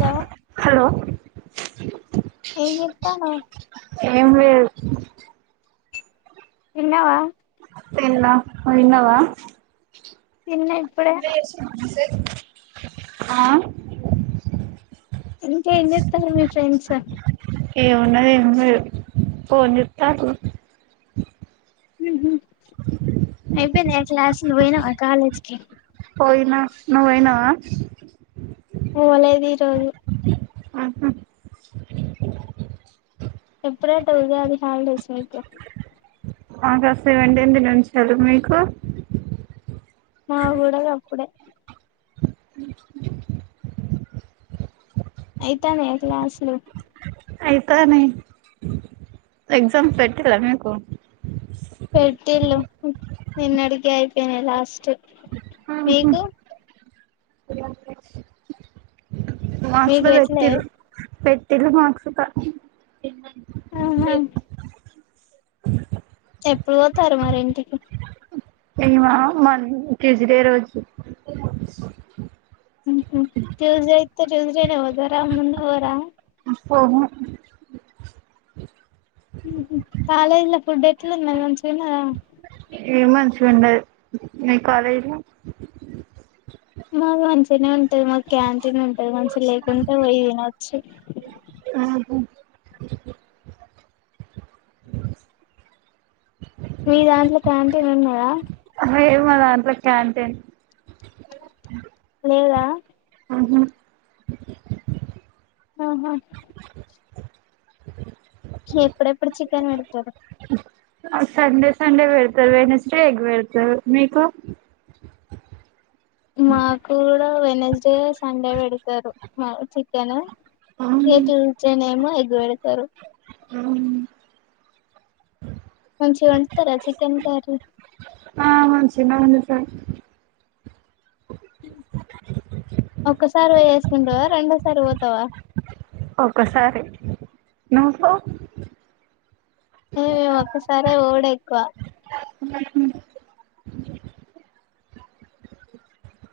స హలో ఏం చెప్తాను ఏం లేదు తిన్నావా తిన్న పోయినవా తిన్నె ఇప్పుడే [unintelligible] ఆ ఇంకేం చెస్తారు మీ ఫ్రెండ్స్ ఏ ఉన్నది ఉన్నది ఫోన్ చెత్త ఉహు అయిపోయినాయ క్లాస్లు పోయినాయ కాలేజీ కి పోయినా నువ్వు పోయినవా ఓ ఇవ్వలేదు ఈరోజు ఆహా ఎప్పుడట ఇయ్యాల హాలిడేస్ మీకు మాక సెవెంటీత్ నుంచి ఇచ్చారు మీకు మాకూడా గప్పుడే అయితానాయ క్లాసులు అయితాయని ఎగ్జామ్స్ పెట్టలా మీకు. పెడ్టిలు నిన్నడికి అయిపోయినయి లాస్ట్ ఆహా మీకు మార్చ్ మీకు లో పెట్లే పెట్టిరు పెట్ తెలుగు మార్క్స్ కా ఆహ ఎప్పుడు పోతారు మరి ఇంటికి. ఏమొ మన ట్యూస్డే రోజు ట్యూస్డే ఇతే ట్యూస్డేనే పోతరా ముందు పోరా. పోము కాాలేజ్ల ఫుడ్ ఎట్లుంది మంచిగుందా. ఏం మంచిగుండదు, మీ కాలేజ్లో మాక్ మంచిగ్నే ఉంటది మాక్ క్యాంటీన్ ఉన్ ఈ మనిషి లేకుంటే పోయి ఇనొచ్చు. ఆహు మీ దాంట్లో క్యాంటీన్ ఉన్న హలో లేదు. మాదంట్లో క్యాంటీన్ ఈగ హు హు ఆహా చీ ఎప్పుడేప్పుడు చికెన్ పెడుతరు సండే సండే పెడతరు. వెడ్నెస్డే ఎగ్ పెడతారు మీకు. మాక్కూడా వెనస్డే సండే వెడుతరు వావ్ చికెను ఏతూచేనేమో [inaudible] ఎగ్ [inaudible] ఆమ్ మంచిగ వండుతర చికెన్ కర్రీ మంచిగనే ఉంది ఆ ఒక్కసారి వేసేస్కుంటావా రెండోసారి పోతావా ఒక్కసారి నువ్వు ఏయ్ ఒక్కసారే పోవుడే ఎక్కువ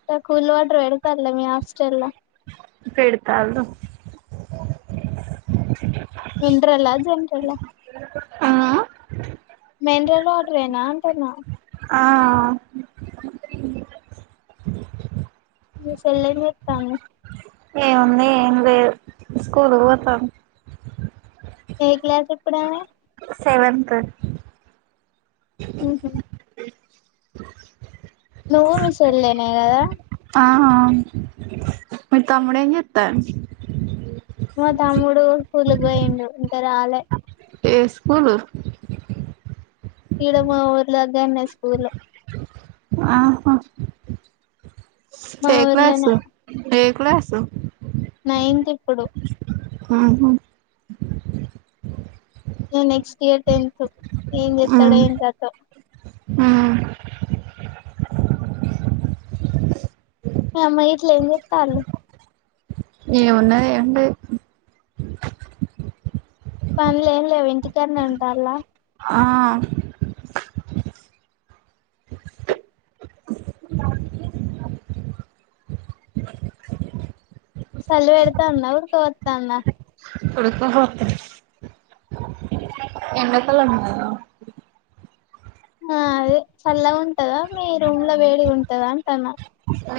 ఇంక కూల్ వాటర్ వెడ్తన్ల మీ హాస్టల్ల పెడతాన్లు మిన్రలా జన్రల ఆ మినరల్ వాటరేన అంటన్న ఆ ఆ ఆ మీ చెల్లెం చేతంది ఏముంది ఎంలేదు స్కూల్ కు పోతాంది ఏ క్లాస్ ఇప్పుడమే సేవంత్ ఊహు నువ్వు మీ సేల్లెన్ నే కదా ఆహా మీ తమ్ముడేం చేత్తాడ్ మా తమ్ముడు స్కూలుకు పోయిండు ఇంకా రాలే ఏ స్కూలు ఇడ మా ఊర్లో దగ్గర్నే స్కూలు ఆహా మా ఏ ఊర్లోనే క్లాసు ఏ క్లాసు నైన్త్ ఇప్పుడు ఆహా ఇగ నెక్స్ట్ ఇయర్ టెన్త్ ఏం చేత్తడో ఏం కథో ఆ మీ అమ్మ గిట్ల ఏం చెత్తాన్లు ఏం ఉన్నది ఏం లేదు, పనులు ఏం లేవా ఇంటికాడ్నే ఉంటన్ల ఆ సలి వేడుతందా ఉడక పోత్తందా ఉడక పోత్త ఎండ కాలం కదా ఆ అదే చల్లగ ఉంటదా మీ రూమ్ లో వేడి గా ఉంటదా అంటన్నా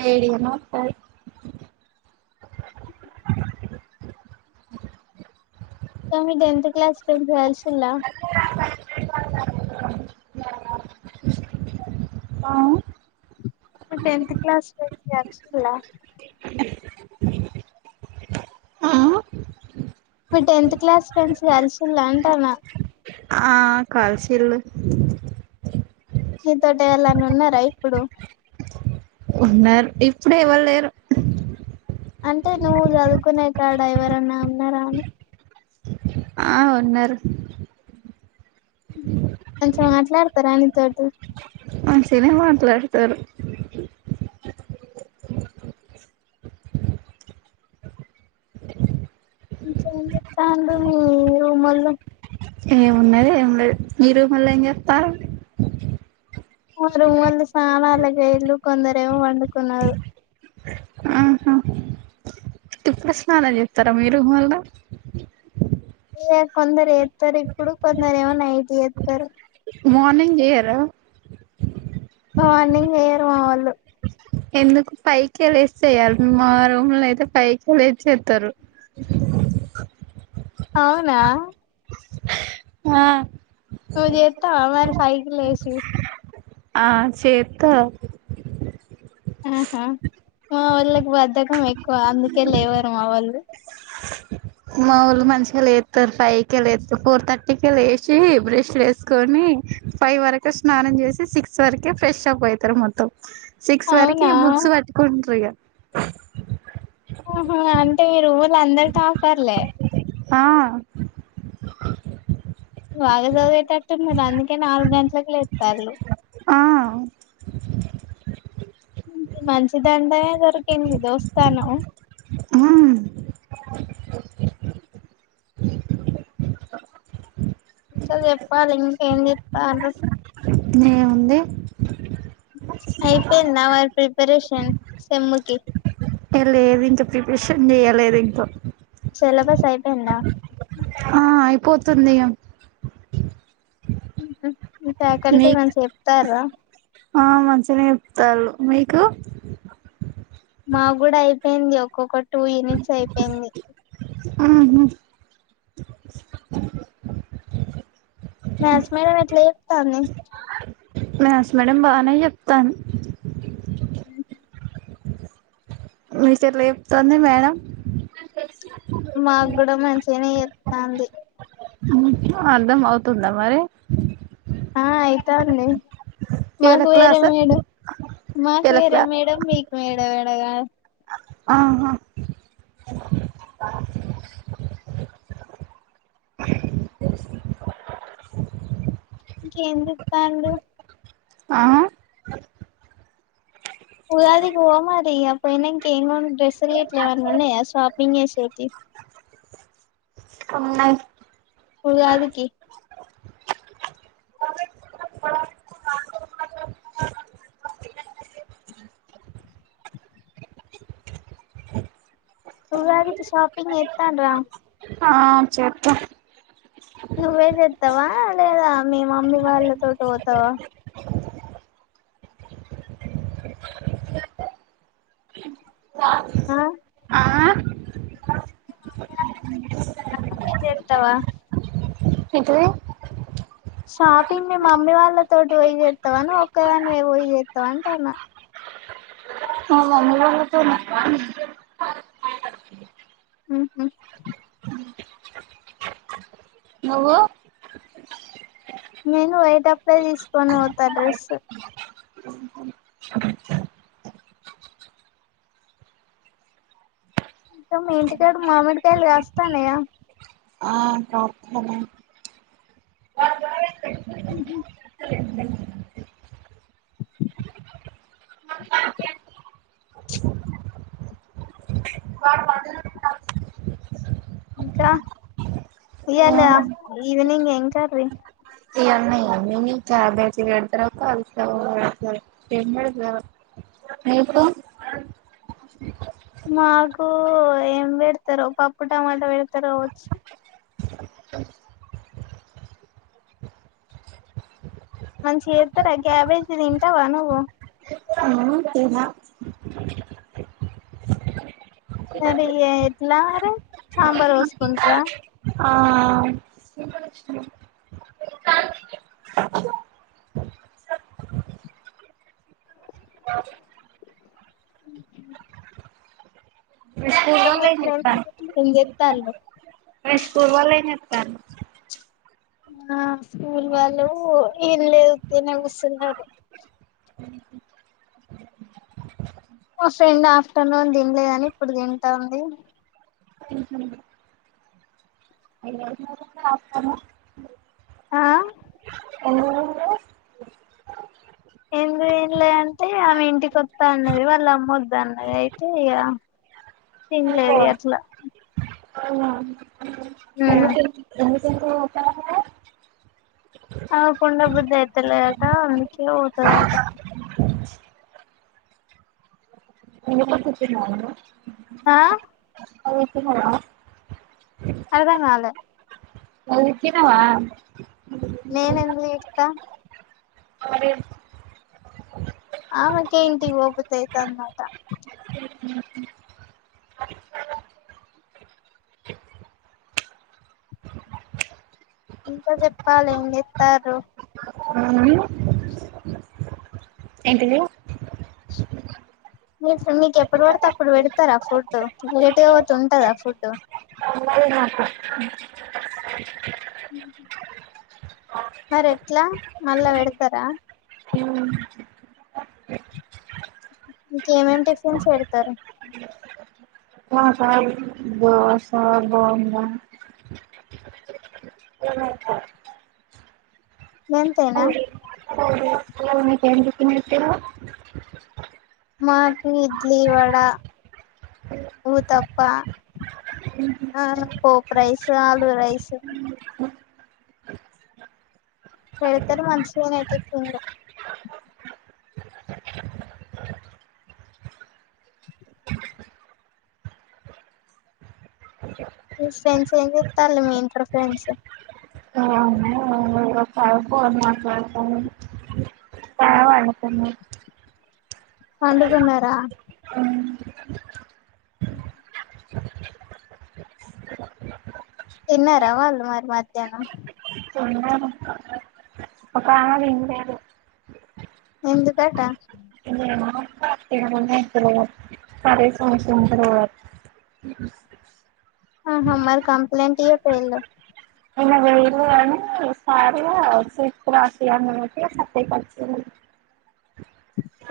వేడిగానే ఉంటది ఇంకా మీ టెన్త్ క్లాస్ ఫ్రెండ్స్ కలిస్లిలా మీ టెన్త్ క్లాస్ ఫ్రెండ్స్ కలిసిలా ఆ మీ టెన్త్ క్లాస్ ఫ్రెండ్స్ కలిసిలా అంటన ఆ కలిసిలు నీతోటి ఎవళ్ళన్నా ఉన్నారా ఇప్పుడు ఉన్నారు ఇప్పుడు ఎవ్వలు లేరు అంటే నువ్వు చదువుకునే కాడా ఎవరాన్నా ఉన్నారా అని ఆ ఉన్నారు మంచిగా మాట్లాడతారా నీతోటి మంచిగనే మాట్లాడుతారు ఇంకా ఎమ్ చేతండ్రు మీ రూమొళ్ళు ఏమున్నది ఏం లేదు మీ రూమోళ్ళు ఏం చెత్తారు మా రూమ్ వోల్లు స్నానలకు వొయేలు కొందరేమో పడుకున్నారు ఆహా ఇప్పుడు స్నానం చేత్తరా మీ రూమోళ్ళు ఇగ కొందరు ఏత్తారు ఇప్పుడు కొందరేమో నైట్ చెత్తారు మార్నింగ్ జెయ్యరా మార్నింగ్ జెయ్యరు మా వోల్లు ఎందుకు ఫైవ్ కే లేసి చెయ్యాలి మా రూమ్ లా అయితే ఫైవ్ కే లేసి చేత్తరు అవునా ఆ నువ్వు చేత్తావా మరి ఫైవ్ కి లేసి ఆ చేత్త ఆహా మా వొళ్ళ కి బద్దకం ఎక్కువ అందుకే లేవరు మా వోల్లు మా వోళ్ళు మంచిగా లేత్తారు ఫైవ్ కే లేత్తారు ఫోర్ థర్టీకే లేచి బ్రష్ లు వేసుకొని ఫైవ్ వరకు స్నానం చేసి సిక్స్ వరకే ఫ్రెష్ అప్ అయితారు మొత్తం సిక్స్ వరకు అవునా బుక్స్ పట్టుకుంటరు ఇగ ఆహ అంటే మీ రూమొళ్ళు అందరూ టాపర్లే ఆ ఎంతకు లేత్తరు ఆ ఇ మంచిదండే దొరికింది దోస్తాను ఆ చల్ ఏప్పాలి ఇంకేం చేత్తరు ఏం ఉంది అయిపోయిందా వాళ్ల ప్రిపరేషన్ సేమ్ కి ఏ లేదు ఇంకా ప్రిపరేషన్ చెయలేదు ఇంకా సెలబస్ అయిపోయిందా ఆ అయిపోతుంది ఇగా ఇ మీ ఫ్యాకల్టీ మీకు ఏమైనా చెప్తారా ఆ మంచిగా నే చెప్తారు మీకు మా గూడా అయిపోయింది ఒక్కొక్క టూ యూనిట్స్ అయిపోయింది హు హు మాథ్స్ మేడం ఎట్లా చెప్తాంది మాథ్స్ మేడం బానే చెప్తాంది ఆ మిస్ ఎట్లా చెప్తాంది మేడం మా గూడ మాథ్స్ సిన చెప్తాంది హు అర్థమవుతుందా మరి ఆ అయితాంది ఇవాళ మాకు వేరే క్లాస్ మేడం మాకు ఇవాళ వేరే క్లా మేడం మీకు వే ఎ వేడగా ఆహా ఇంకేం చెప్తాండు ఆ ఉగాదికి పోమరి పోయినంక ఎ డ్రెస్‌లు గిట్లా ఏవన్నా ఉన్నాయా షాపింగ్ చేసేటివి ఉన్నాయి ఉగాదికి ఉగాదికి షాపింగ్ చేస్తాండ్రా ఆ చెప్పు నువ్వే చెప్తావా లేదా మీ మమ్మీ వాళ్లతోటి పోతావా అ ఆ అన్ని చేస్తావా ఇప్పుడే షాపింగ్ మీ మమ్మీ వాళ్లతోటి పోయి చేస్తావా నువ్వు ఒక్కదానివే పోయి చేస్తావా అంటన్నా మా [unintelligible] ఊహు నువ్వు నేను పోయేటప్పుడే తీసుకొని పోతా డ్రెస్ ఇకా మీ ఇంటికాడ మామిడికాయలు కాస్త నాయ ఆ కాపుతనే అ ఏమో ఇంకా ఈయాల ఈవినింగ్ ఏం కర్రీ ఇ అన్న [unintelligible] ఎన్ని క్యాబేజ్ [unintelligible] మాకు ఏం పెడతారో పప్పు టమాటా పెడతారో వచ్చు మంచిగా చేరుతారా గ్యాబేజ్ తింటావా నువ్వు కేనా నరి ఇట్లా మరే సాంబార్ వోస్త ఆ ఆ మీ స్కూల్ ఫ్రం మీ వాళ్ళు ఏం చెప్తారు ఫ్రెండ్స్ [unintelligible] [unintelligible] నేను స్కూల్‌కి పోవాల [unintelligible] ఆ స్కూల్ వాళ్ళు ఏం లేదు తనే కూస్తున్నారు మా ఫ్రెండ్ ఆఫ్టర్నూన్ తిినలే అని ఇప్పుడు తింటా ఉంది అూ రాను ఆ ఎందుకు తన్లే అంటే ఆమె ఇంటికి వస్తా అన్నది వాళ్ళు అమ్మొద్ద అన్నది అయితే ఇక తన్లేదు అట్లా హ ఏ క ఆ కుండబుద్ధ అయితుల ఆట అందుకతుంది మ ఆ అతే హ అర్ధం కాల అచ్చినవా నేనంద త్త అరె ఆ మక ఇంటింకి వోతయిత అన్నమాట ఇంకా చెప్పాలి ఏం చెస్తారు మ్మ్ ఎంటి మీ నీకు ఎప్పుడు పడితే అప్పుడు పెడతారా ఫుడ్ లేటుగా పోత ఉంటదా ఫుడ్డు అే నాకు మరి ఎట్లా మళ్ళా పెడతారా మ్మ్ ఇంకేమేమి టిఫిన్స్ పెడతారు దోశ బోండా గంతెన కేంకి నతు మాకు ఇడ్లీ వడ ఊతప్ప ఆ పోపు రైస్ ఆలుూ రైస్ పెడతారు మంచిగానే టిఫిన్లు మీ ఫ్రెండ్స్ ఏం చెస్తాల మీ ఇంటర్ ఫ్రెండ్స్ అ మా కా వాళన్నా పండుకున్నారా తిన్నారా వాళ్ళ మరి మధ్యాహ్నం తిన్నారు ఒక ఆమె తినలేదు ఎందు కట సరే స స జరు మ కంప్లంట్ ఇయ పలో సార శప్పు అస సఫ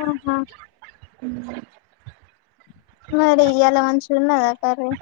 ఆహా ఉ మరి ఎలా మంచిగా ఉన్నదా కర్రీ